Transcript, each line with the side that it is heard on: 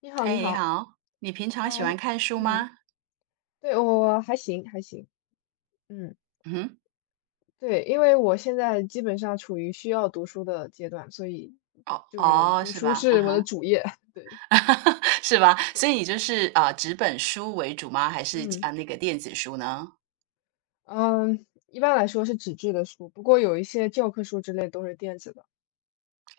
left: 你好，你
right: 嘿，你
left: 好
right: 好，你平常
left: 啊。
right: 喜欢看书
left: 嗯，
right: 吗？
left: 对，我还行还行。嗯，
right: 嗯哼，
left: 对，因为我现在基本上处于需要读书的阶段，所以
right: 哦
left: 就是
right: 哦，
left: 读
right: 是
left: 书
right: 吧？嗯
left: 是我的
right: 哼，
left: 主业。对。
right: 是吧？所
left: 是。
right: 以你就是啊、纸本书为主吗？还是
left: 嗯
right: 啊、那个电子书呢？
left: 嗯，一般来说是纸质的书，不过有一些教科书之类都是电子的。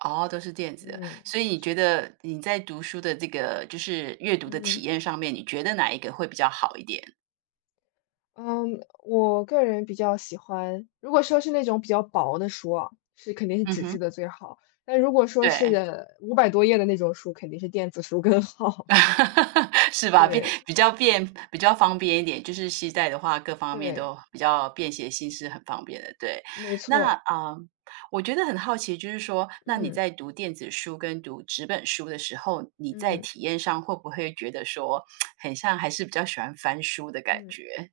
right: 哦，都是电子的。
left: 嗯，
right: 所以你觉
left: 是。
right: 得你在读书的这个就是阅读的体
left: 嗯。
right: 验上面，你觉得哪一个会比较好一点？
left: 嗯，我个人比较喜欢，如果说是那种比较薄的书啊，是肯定是
right: 嗯
left: 纸质
right: 哼，
left: 的最好。但如果说
right: 对。
left: 是500多页的那种书，肯定是电子书更好。
right: 是吧？便
left: 对。
right: 比较便比较方便一点，就是携带的话，各方面
left: 对，
right: 都比较便携性是很方便的，对。
left: 没
right: 那，
left: 错。
right: 啊，我觉得很好奇，就是说，那你
left: 嗯。
right: 在读电子书跟读纸本书的时候，你在
left: 嗯。
right: 体验上会不会觉得说，很像还是比较喜欢翻书的感
left: 嗯。
right: 觉？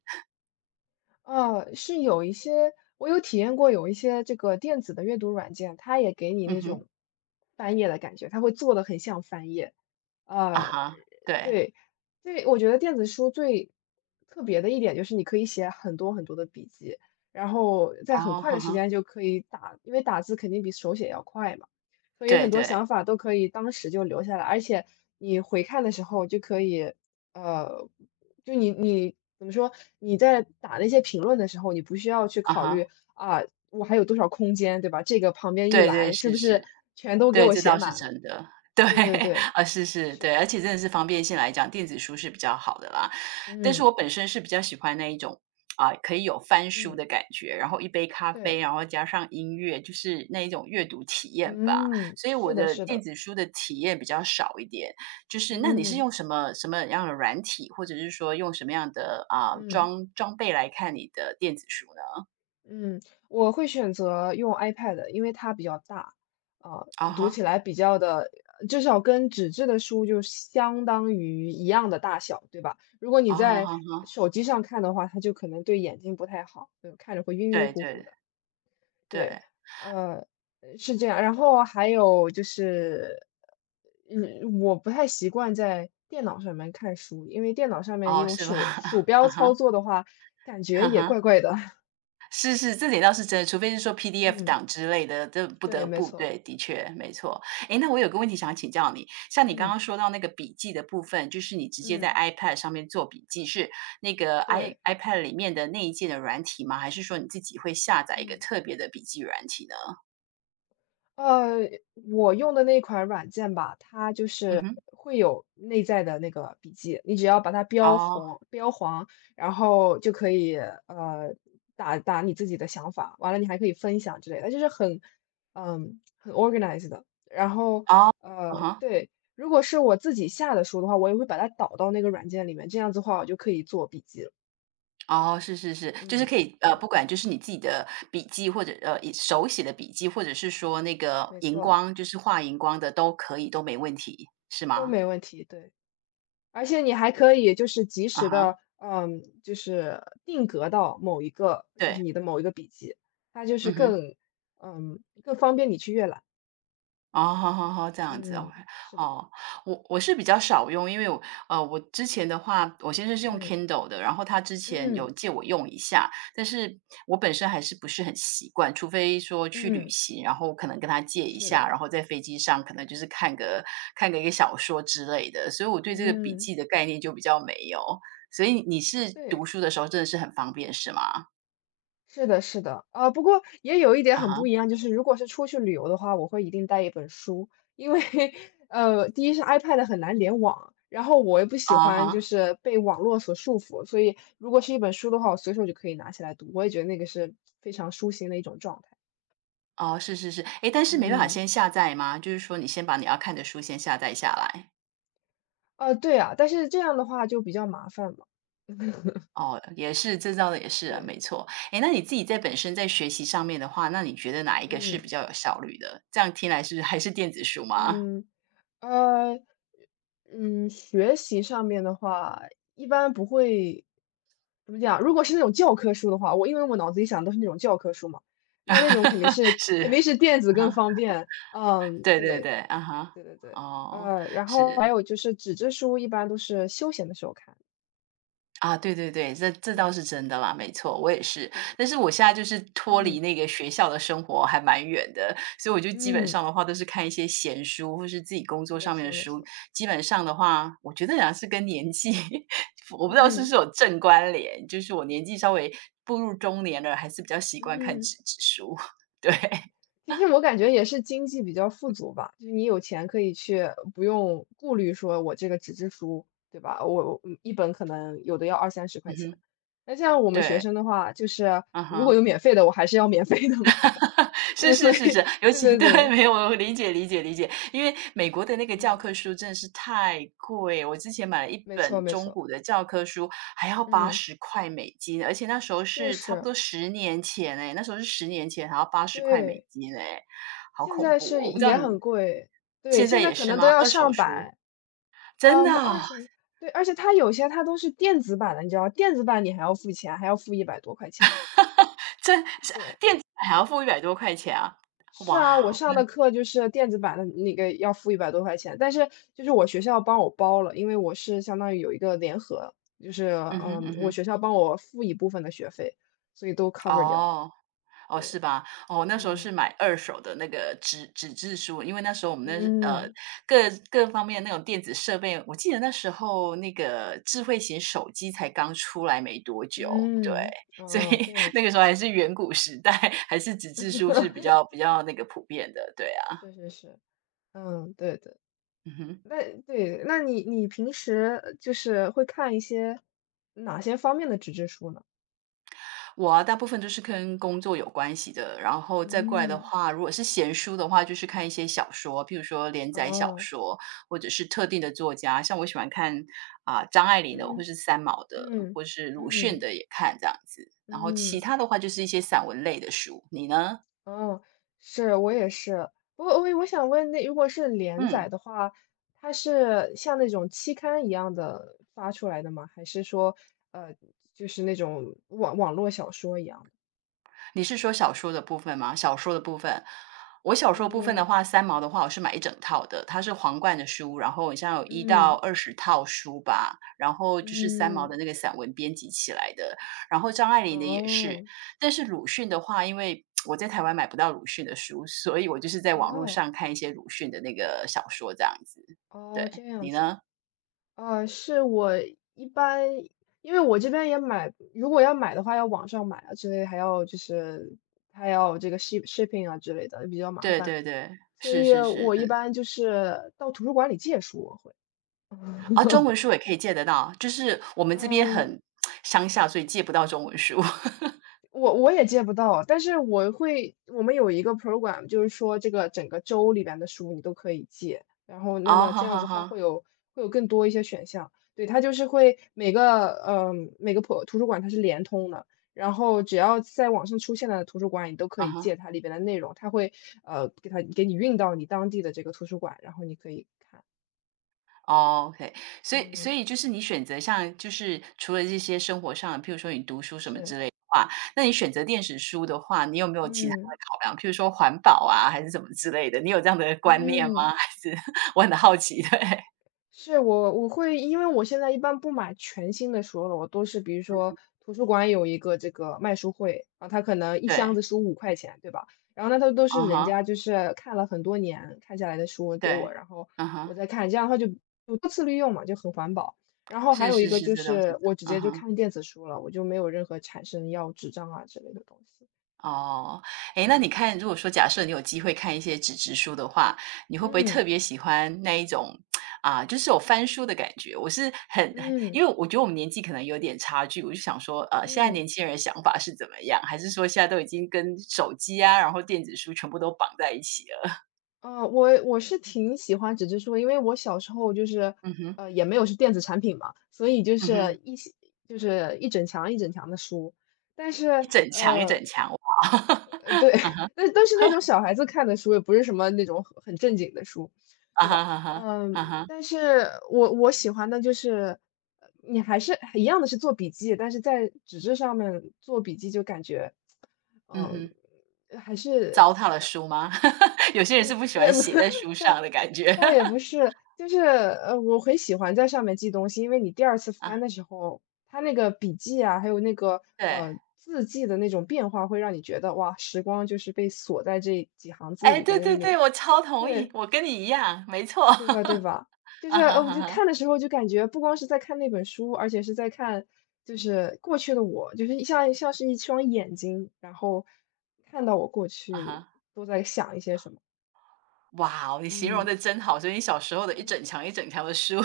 left: 啊，是有一些我有体验过有一些这个电子的阅读软件，它也给你
right: 嗯
left: 那
right: 哼，
left: 种翻页的感觉，它会做的很像翻页。
right: 啊
left: 啊。
right: 哈，对，
left: 对。对，我觉得电子书最特别的一点就是你可以写很多很多的笔记，然后在很
right: 哦，
left: 快
right: 哈
left: 的时
right: 哈，
left: 间就可以打，因为打字肯定比手写要快嘛，所以
right: 对
left: 很多
right: 对，
left: 想法都可以当时就留下来，而且你回看的时候就可以，呃，就你怎么说，你在打那些评论的时候，你不需要去
right: 啊
left: 考
right: 哈，
left: 虑啊，我还有多少空间，对吧？这个旁边一
right: 对对，
left: 栏是
right: 是
left: 不
right: 是。
left: 是全都给
right: 对，
left: 我
right: 这
left: 写
right: 倒是
left: 满了？
right: 真的。对，
left: 对对 对，
right: 啊，是是，
left: 是。
right: 对，而且真的是方便性来讲，电子书是比较好的啦。但是
left: 嗯
right: 我本身是比较喜欢那一种，啊，可以有翻书
left: 嗯。
right: 的感觉，然后一杯咖啡，
left: 对。
right: 然后加上音乐，就是那一种阅读体验吧。
left: 嗯，
right: 所以我
left: 是的，
right: 的
left: 是
right: 电
left: 的。
right: 子书的体验比较少一点。就是那你是
left: 嗯
right: 用什么什么样的软体，或者是说用什么样的啊
left: 嗯
right: 装备来看你的电子书呢？
left: 嗯，我会选择用 iPad，因为它比较大。啊、
right: 啊
left: 读起
right: 哈，
left: 来比较的，至少跟纸质的书就相当于一样的大小，对吧？如果你
right: 啊
left: 在
right: 哈，
left: 手机上看的话，它就可能对眼睛不太好，看着会晕晕
right: 对
left: 乎乎
right: 对
left: 的。对。
right: 对，
left: 呃，是这样。然后还有就是，我不太习惯在电脑上面看书，因为电脑上面
right: 哦，
left: 用
right: 是吧？
left: 手鼠
right: 啊
left: 标
right: 哈，
left: 操作的话，感觉
right: 哈
left: 也
right: 哈。
left: 怪怪的。
right: 是是，这点倒是真的，除非是说 PDF
left: 嗯，
right: 档之类的，这不
left: 对，
right: 得
left: 没
right: 不对，
left: 错。
right: 的确，没错。诶，那我有个问题想请教你，像你刚
left: 嗯
right: 刚说到那个笔记的部分，就是你直接在
left: 嗯。
right: iPad 上面做笔记，是那个 i
left: 对。
right: iPad 里面的那一件的软体吗？还是说你自己会下载一个
left: 嗯。
right: 特别的笔记软体呢？
left: 呃，我用的那款软件吧，它就
right: 嗯
left: 是
right: 哼，
left: 会有内在的那个笔记，你只要把它标
right: 哦，
left: 红、标黄，然后就可以打打你自己的想法，完了你还可以分享之类的，就是很很 organized 的。然后
right: 哦，嗯哼，
left: 对。如果是我自己下的书的话，我也会把它导到那个软件里面，这样子的话我就可以做笔记了。
right: 哦，是是是，就是
left: 嗯，
right: 可以，不
left: 对，
right: 管就是你自己的笔记或者呃以手写的笔记，或者是说那个
left: 没
right: 荧
left: 错，
right: 光，就是画荧光的都可以，都没问题，是
left: 都
right: 吗？
left: 没问题，对。而且你还可以就是及
right: 啊
left: 时的，
right: 哈，
left: 就是定格到某一个就
right: 对，
left: 是你的某一个笔记，它就是
right: 嗯哼，
left: 更更方便你去阅览。
right: 哦，好好好，这样子 o
left: 嗯，是的。
right: 哦，我是比较少用，因为我我之前的话，我先生是用
left: 嗯。
right: Kindle 的，然后他之前有
left: 嗯。
right: 借我用一下，但是我本身还是不是很习惯，除非说去旅
left: 嗯，
right: 行，然后可能跟他借一
left: 是
right: 下，
left: 的。
right: 然后在飞机上可能就是看个一个小说之类的，所以我对这个笔
left: 嗯。
right: 记的概念就比较没有，所以你是读
left: 对。
right: 书的时候真的是很方便，是吗？
left: 是的，是的。啊，不过也有一点
right: 啊
left: 很
right: 哈，
left: 不一样，就是如果是出去旅游的话，我会一定带一本书，因为 第一是 iPad 很难联网，然后我也不喜
right: 啊
left: 欢就
right: 哈。
left: 是被网络所束缚，所以如果是一本书的话，我随手就可以拿起来读，我也觉得那个是非常舒心的一种状态。
right: 哦，是是是，哎，但是没办法
left: 嗯。
right: 先下载吗？就是说你先把你要看的书先下载下来。
left: 啊，对啊，但是这样的话就比较麻烦嘛。
right: 哦，也是，这招的也是啊，
left: 对。
right: 没错。哎，那你自己在本身在学习上面的话，那你觉得哪一个是比
left: 嗯。
right: 较有效率的？这样听来是还是电子书吗？
left: 嗯，呃，学习上面的话，一般不会，怎么讲？如果是那种教科书的话，因为我脑子里想的都是那种教科书嘛，那那种肯定 是
right: 是，
left: 肯定是电子
right: 啊
left: 更
right: 哈，
left: 方便。嗯，
right: 对对
left: 对
right: 对，啊哈，
left: 对对对。
right: 哦，
left: 然后还
right: 是。
left: 有就是纸质书，一般都是休闲的时候看。
right: 啊，对对对，这这倒
left: 嗯。
right: 是真的啦，没错，我也是。
left: 对。
right: 但是我现在就是脱离
left: 嗯
right: 那个学校的生活还蛮远的，所以我就基本
left: 嗯。
right: 上的话都是看一些闲书，或是自己工作
left: 没
right: 上面的
left: 错没
right: 书。
left: 错。
right: 基本上的话，我觉得好像是跟年纪 我不知道是不是
left: 嗯
right: 有正关联，就是我年纪稍微步入中年了，还是比较习惯看
left: 嗯。
right: 纸质书。对，
left: 其实我感觉也是经济比较富足吧，就是你有钱可以去，不用顾虑说我这个纸质书，对吧？我一本可能有的要二三十块
right: 嗯
left: 钱。
right: 哼，
left: 那像我们学
right: 对，
left: 生的话，就是
right: 嗯
left: 如果
right: 哼。
left: 有免费的，我还是要免费的嘛。
right: 是
left: 对，所
right: 是
left: 以
right: 是是，尤
left: 对
right: 其
left: 对
right: 对，
left: 对。
right: 没有，我理解理解理解，因为美国的那个教
left: 嗯。
right: 科书真的是太贵，我之前买了一
left: 没
right: 本
left: 错没
right: 中
left: 错。
right: 古的教科书，还要八
left: 嗯，
right: 十块美金，而且那时候
left: 就
right: 是差不
left: 是，
right: 多十年前哎，那时候是十年前还要八十块美
left: 对，
right: 金哎，好
left: 现
right: 恐
left: 在
right: 怖哦
left: 是
right: 我不知道
left: 也
right: 你
left: 很贵。对，
right: 现在
left: 现在
right: 也
left: 可
right: 是
left: 能都
right: 吗？
left: 要
right: 二手
left: 上
right: 书？
left: 百。啊，
right: 真
left: 我
right: 的
left: 们
right: 哦？
left: 20。对，而且它有些它都是电子版的，你知道，电子版你还要付钱，还要付一百多块钱。
right: 真是
left: 对。
right: 还要付100多块钱啊？
left: 是
right: 哇
left: 啊，我
right: 哦，
left: 上的课就是电子版的那个要付一百多块钱，但是就是我学校帮我包了，因为我是相当于有一个联合，就是，
right: 嗯哼
left: 嗯，
right: 嗯
left: 我
right: 哼，
left: 学校帮我付一部分的学费，所以都 cover 掉。
right: 哦。哦，是
left: 对。
right: 吧？哦，那时候
left: 嗯。
right: 是买二手的那个纸质书，因为那时候我们那
left: 嗯。
right: 各各方面那种电子设备，我记得那时候那个智慧型手机才刚出来没多久，对，
left: 嗯。
right: 所
left: 哦，
right: 以
left: 这样
right: 那个
left: 子。
right: 时候还是远古时代，还是纸质书是比 较比较那个普遍的，对啊，
left: 是是是。嗯。对对。
right: 嗯哼。
left: 那对，那你平时就是会看一些哪些方面的纸质书呢？
right: 我啊，大部分都是跟工作有关系的，然后再过来的
left: 嗯。
right: 话，如果是闲书的话，就是看一些小说，譬如说连载小
left: 哦。
right: 说，或者是特定的作家，像我喜欢看啊、张爱玲的，或
left: 嗯。
right: 是三毛的，
left: 嗯。
right: 或是鲁迅
left: 嗯。
right: 的也看这样子。然后其
left: 嗯，
right: 他的话就是一些散文类的书，你呢？
left: 哦，是，我也是。我想问，那如果是连
right: 嗯。
left: 载的话，它是像那种期刊一样的发出来的吗？还是说，呃，就是那种网络小说一样的？
right: 你是说小说的部分吗？小说的部分，我小说部分的
left: 嗯
right: 话，三毛的话，我是买一整套的，它是皇冠的书，然后好像有一到
left: 嗯
right: 二十套书吧，然后就是三毛的
left: 嗯。
right: 那个散文编辑起来的，然后张爱玲的也是。
left: 哦
right: 但是鲁迅的话，因为我在台湾买不到鲁迅的书，所以我就是在网络
left: 哦
right: 上看一些鲁迅的那个小说这样子。对，
left: 哦。这样
right: 你
left: 子啊。
right: 呢？
left: 是我一般因为我这边也买如果要买的话，要网上买啊之类，还要就是还要这个 shipping 啊之类的，比较麻
right: 对
left: 烦。
right: 对对，
left: 所
right: 是
left: 以
right: 是是，
left: 我
right: 嗯
left: 一般就是到图书馆里借书，我会。
right: 啊，中 文书也可以借得到，就是我们这边
left: 嗯，
right: 很 乡下，所以借不到中文书。
left: 我也借不到，但是我会，我们有一个 program，就是说这个整个州里边的书你都可以借，然后那
right: 哦，
left: 么
right: 好
left: 这样
right: 好
left: 子的话
right: 好，
left: 会有会有更多一些选项。对，它就是会每个每个图书馆它是联通的，然后只要在网上出现的图书馆你都可
right: 啊
left: 以
right: 哈，
left: 借它里边的内容，它会给你运到你当地的这个图书馆，然后你可以看。
right: 哦，OK，所以所
left: 嗯，
right: 以就是你选择像就是除了这些生活上，譬如说你读书什么
left: 是。
right: 之类的话，那你选择电子书的话，你有没有其他
left: 嗯
right: 的考量？譬如说环保啊，还是什么之类的？你有这样的观念
left: 嗯。
right: 吗？还是 我很好奇，对
left: 是，我会因为我现在一般不买全新的书了，我都是比如说图书馆有一个这个卖书会，啊，后它可能一箱
right: 对，
left: 子书5块钱，对吧？然后呢，它都是
right: 嗯
left: 人
right: 哼，
left: 家就是看了很多年看下来的书给
right: 对，
left: 我，然后
right: 嗯哼，
left: 我再看，这样的话就就多次利用嘛，就很环保。然后还
right: 是
left: 有一
right: 是
left: 个
right: 是，
left: 就
right: 这倒是，
left: 是我直
right: 嗯
left: 接就
right: 哼。
left: 看电子书了，我就没有任何产生要纸张啊之类的东西。
right: 哦，哎，那你
left: 对。
right: 看，如果说假设你有机会看一些纸质书的话，你会不会特
left: 嗯
right: 别喜欢那一种啊，就是有翻书的感觉？我是很很因
left: 嗯
right: 为我觉得我们年纪可能有点差距，我就想说，呃，现在
left: 嗯。
right: 年轻人的想法是怎么样？还是说现在都已经跟手机啊，然后电子书全部都绑在一起了？
left: 我是挺喜欢纸质书的因为我小时候就是，
right: 嗯哼，
left: 也没有是电子产品嘛，所以就
right: 嗯哼，
left: 是一些就是一整墙一整墙的书，但
right: 一
left: 是
right: 整墙一
left: 呃
right: 整墙，哇！
left: 对。
right: 啊哈，
left: 但都是那种小孩子看的书，也不是什么那种很正经的书，
right: 啊
left: 对
right: 哈，
left: 吧？
right: 啊哈，
left: 嗯，
right: 啊哈，
left: 但是我喜欢的就是，你还是一样的是做笔记，但是在纸质上面做笔记就感觉，
right: 嗯
left: 嗯，
right: 哼，
left: 还是
right: 糟蹋了书吗？有些 人是不喜欢
left: 也不
right: 写在书 上
left: 倒
right: 的感觉
left: 倒也不是，就是我很喜欢在上面记东西，因为你第二次
right: 啊，
left: 翻的时候，它那个笔记啊，还有那个
right: 对。
left: 字迹的那种变化，会让你觉得哇，时光就是被锁在这几行字
right: 哎，
left: 里
right: 对
left: 边，就
right: 对
left: 没
right: 对，我超同意，
left: 对。
right: 我跟你一样，没错。
left: 对吧？对 吧？
right: 啊哈，啊
left: 我就
right: 哈，
left: 看的时候就感觉不光是在看那本书，而且是在看过去的我，就是像是一双眼睛，然后看到我过
right: 啊
left: 去
right: 哈。
left: 都在想一些什么。
right: 哇哦，你形容
left: 嗯。
right: 的真好，所以你小时候的一整墙一整墙的书，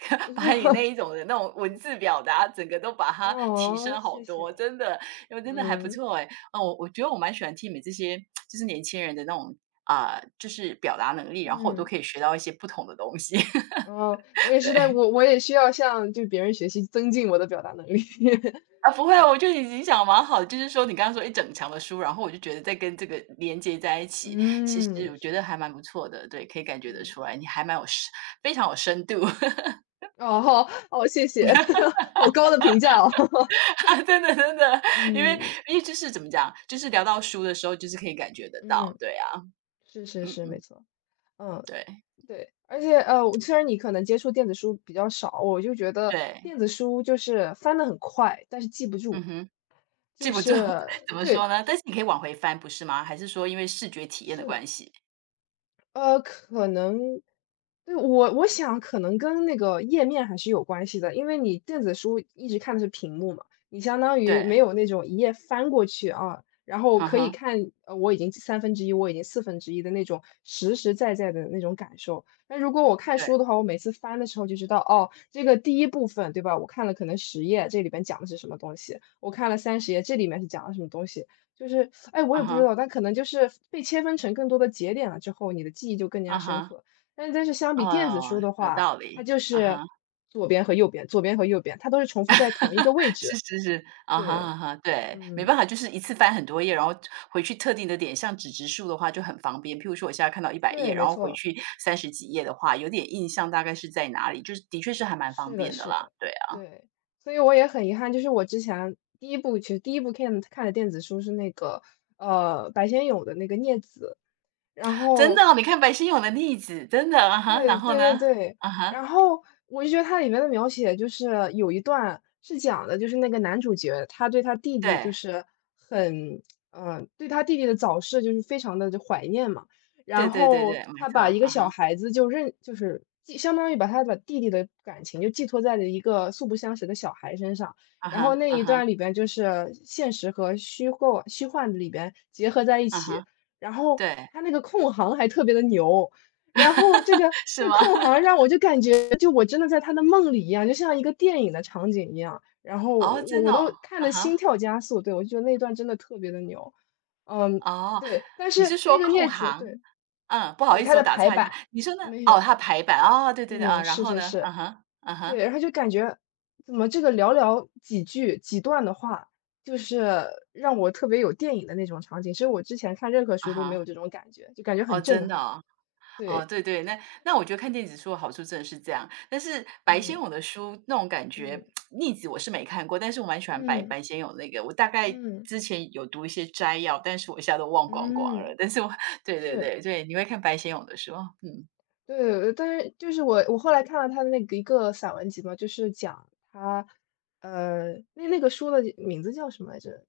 right: 把你那一 种的那种文字表达，整个都把它提
left: 哦，
right: 升好
left: 谢谢。
right: 多，真的，因为真的还不
left: 嗯
right: 错哎。嗯，我觉得我蛮喜欢听你们这些就是年轻人的那种，啊，就是表达能力，然后我都
left: 嗯。
right: 可以学到一些不同的东西，
left: 哦，我 也是
right: 对。
left: 在，我也需要向就别人学习，增进我的表达能力。
right: 啊，不会啊我
left: 对，
right: 就已经讲蛮好的，就是说你刚刚说一整墙的书，然后我就觉得在跟这个连接在一起，其实
left: 嗯，
right: 我觉
left: 是，
right: 得还蛮不错的。对，可以感觉得
left: 嗯。
right: 出来，你还蛮有深非常有深度，
left: 哦，好，哦，谢谢，好高的评价哦。
right: 真的真的，因为
left: 嗯
right: 因为就是怎么讲，就是聊到书的时候，就是可以感觉得到，
left: 嗯，
right: 对啊，
left: 是是
right: 嗯
left: 是，没
right: 嗯，
left: 错，嗯。
right: 对
left: 对，而且虽然你可能接触电子书比较少，我就觉得
right: 对，
left: 电子书就是翻的很快，但是记不住，
right: 嗯哼，记
left: 就
right: 不住，
left: 是
right: 怎么
left: 对。
right: 说呢？但是你可以往回翻，不是吗？还是说因为视觉体验的
left: 是的。
right: 关系？
left: 呃，可能，对，我想可能跟那个页面还是有关系的，因为你电子书一直看的是屏幕嘛，你相当于
right: 对，
left: 没有那种一页翻过去啊，然后
right: 嗯
left: 可以
right: 哈，
left: 看，我已经1/3，我已经1/4的那种实实在在的那种感受。那如果我看
right: 对，
left: 书的话，我每次翻的时候就知道，哦，这个第一部分，对吧？我看了可能十页，这里边讲的是什么东西；我看了30页，这里面是讲了什么东西。就是，哎，我也
right: 嗯
left: 不知
right: 哈，
left: 道，但可能就是被切分成更多的节点了之后，你的记忆就更
right: 啊
left: 加深
right: 哈，
left: 刻。但是相比电子书
right: 哦，
left: 的
right: 有
left: 话，
right: 道
left: 它
right: 理，
left: 就
right: 啊
left: 是
right: 哈。
left: 左边和右边，左边和右边，它都是重复在同一个位
right: 是
left: 置。
right: 是是，啊哈
left: 对，
right: 啊哈，对，没
left: 嗯，
right: 办法，就是一次翻很多页，然后回去特定的点，像纸质书的话就很方便。譬如说我现在看到100页，
left: 对，
right: 然
left: 没
right: 后回
left: 错，
right: 去30几页的话，有点印象大概是在哪里，就是的确是还蛮方
left: 是的，
right: 便的
left: 是
right: 啦，
left: 的，
right: 对啊。
left: 对。所以我也很遗憾，就是我之前第一部其实第一部看的电子书是那个，白先勇的那个《孽子》，然
right: 真的
left: 后
right: 哦，你看白先勇的例子，真的，啊哈，然
left: 对
right: 后
left: 对对
right: 呢？
left: 对，
right: 啊哈，
left: 然后我就觉得它里面的描写就是有一段是讲的，就是那个男主角他对他弟弟就
right: 对，
left: 是很，嗯、对他弟弟的早逝就是非常的就怀念嘛，
right: 对
left: 然
right: 对对对，
left: 后
right: 没
left: 他
right: 错，
left: 把一个
right: 啊哈，
left: 小孩子就认就是寄相当于把他把弟弟的感情就寄托在了一个素不相识的小孩身上，
right: 啊
left: 然后
right: 哈，
left: 那
right: 啊
left: 一
right: 哈，
left: 段里边就是现实和虚构虚幻里边结合在一
right: 啊
left: 起，
right: 哈，
left: 然后
right: 对。
left: 他那个控行还特别的牛。然后这个
right: 是
left: 这
right: 吗？
left: 空行 让我就感觉，就我真的在他的梦里一样，就像一个电影的场景一样。然后
right: 哦，
left: 我
right: 真的
left: 我都
right: 哦，
left: 看
right: 啊
left: 的心
right: 哈，
left: 跳加速，对我就觉得那段真的特别的牛，嗯，
right: 哦，
left: 对。但
right: 你
left: 是
right: 是说
left: 那个
right: 控
left: 镊子，
right: 行？
left: 对
right: 嗯，不好
left: 对，
right: 意
left: 它
right: 思，我
left: 的
right: 打
left: 排
right: 岔一下，
left: 版
right: 你说呢？
left: 没
right: 哦，
left: 有，
right: 它排版，哦，对对对，啊，
left: 嗯，
right: 然
left: 是
right: 后
left: 是
right: 呢？
left: 是，
right: 嗯哼，嗯
left: 对。
right: 哼，
left: 然后就感觉怎么这个寥寥几句几段的话，就是让我特别有电影的那种场景，所以我之前看任何
right: 啊
left: 书都没
right: 哈，
left: 有这种感觉，就感觉
right: 哦，
left: 很
right: 真
left: 震
right: 的
left: 撼。
right: 哦，哦，
left: 对，
right: 对对，那我觉得看电子书的好处真的是这样，但是白先
left: 嗯
right: 勇的书那种感觉，
left: 嗯
right: 《<tsk> 逆子》我是没看过，但是我蛮喜欢白
left: 嗯。
right: 白先勇那个，我大概
left: 嗯，
right: 之前有读一些摘要，但是我一下都忘光光了，
left: 嗯，
right: 但是我 对对
left: 是，
right: 对对，你会看白先勇的书，嗯，
left: 对，但是就是我后来看了他的那个一个散文集嘛，就是讲他，那那个书的名字叫什么来着？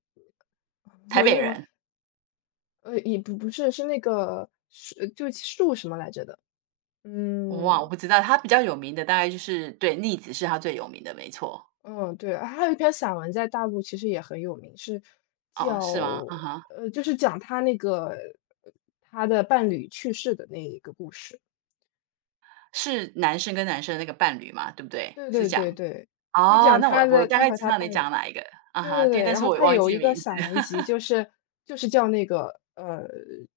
right: 台
left: 我有
right: 北
left: 点忘，
right: 人，
left: 也不是，是那个树，就树什么来着的？
right: 我忘我
left: 嗯
right: 不知道，他比较有名的大概就是对，《逆子》是他最有名的，没错，
left: 嗯，对，还有一篇散文在大陆其实也很有名，是
right: 哦，
left: 叫
right: 是吗？嗯哼。
left: 就是讲他那个他的伴侣去世的那一个故事。
right: 是男生跟男生的那个伴侣嘛，对不对？
left: 对
right: 是
left: 对
right: 讲
left: 对对，就
right: 哦，
left: 讲
right: 那我
left: 他
right: 我
left: 的
right: 大
left: 他
right: 概
left: 和
right: 知
left: 他
right: 道你
left: 伴
right: 讲
left: 侣。
right: 哪一个，啊
left: 对
right: 哈，
left: 对
right: 对，
left: 对，
right: 但
left: 然
right: 是
left: 后
right: 我也
left: 他
right: 忘
left: 有
right: 记
left: 一个
right: 名字，
left: 散文集，就是就是叫那个呃，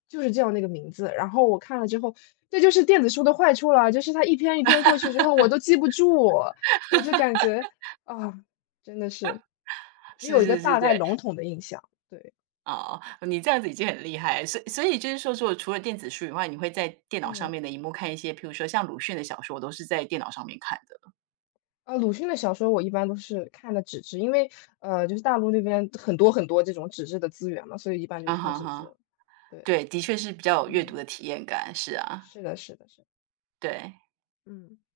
left: 就是叫那个名字。然后我看了之后，这就是电子书的坏处了，就是它一篇一篇过去之后，我都记不住，我就感觉啊，真的是 只
right: 是
left: 有一个
right: 是是，
left: 大概
right: 对，
left: 笼统的印象。对，
right: 哦，你这样子已经很厉害，所以就是说，说除了电子书以外，你会在电脑上
left: 嗯。
right: 面的荧幕看一些，譬如说像鲁迅的小说，我都是在电脑上面看的，
left: 啊，鲁迅的小说我一般都是看的纸质，因为就是大陆那边很多很多这种纸质的资源嘛，所以一般就
right: 啊
left: 看
right: 哈
left: 纸
right: 哈，
left: 质。对，
right: 对，的确是比较有阅读的
left: 嗯。
right: 体验感，是啊，
left: 是的，是的，是的
right: 对。
left: 嗯。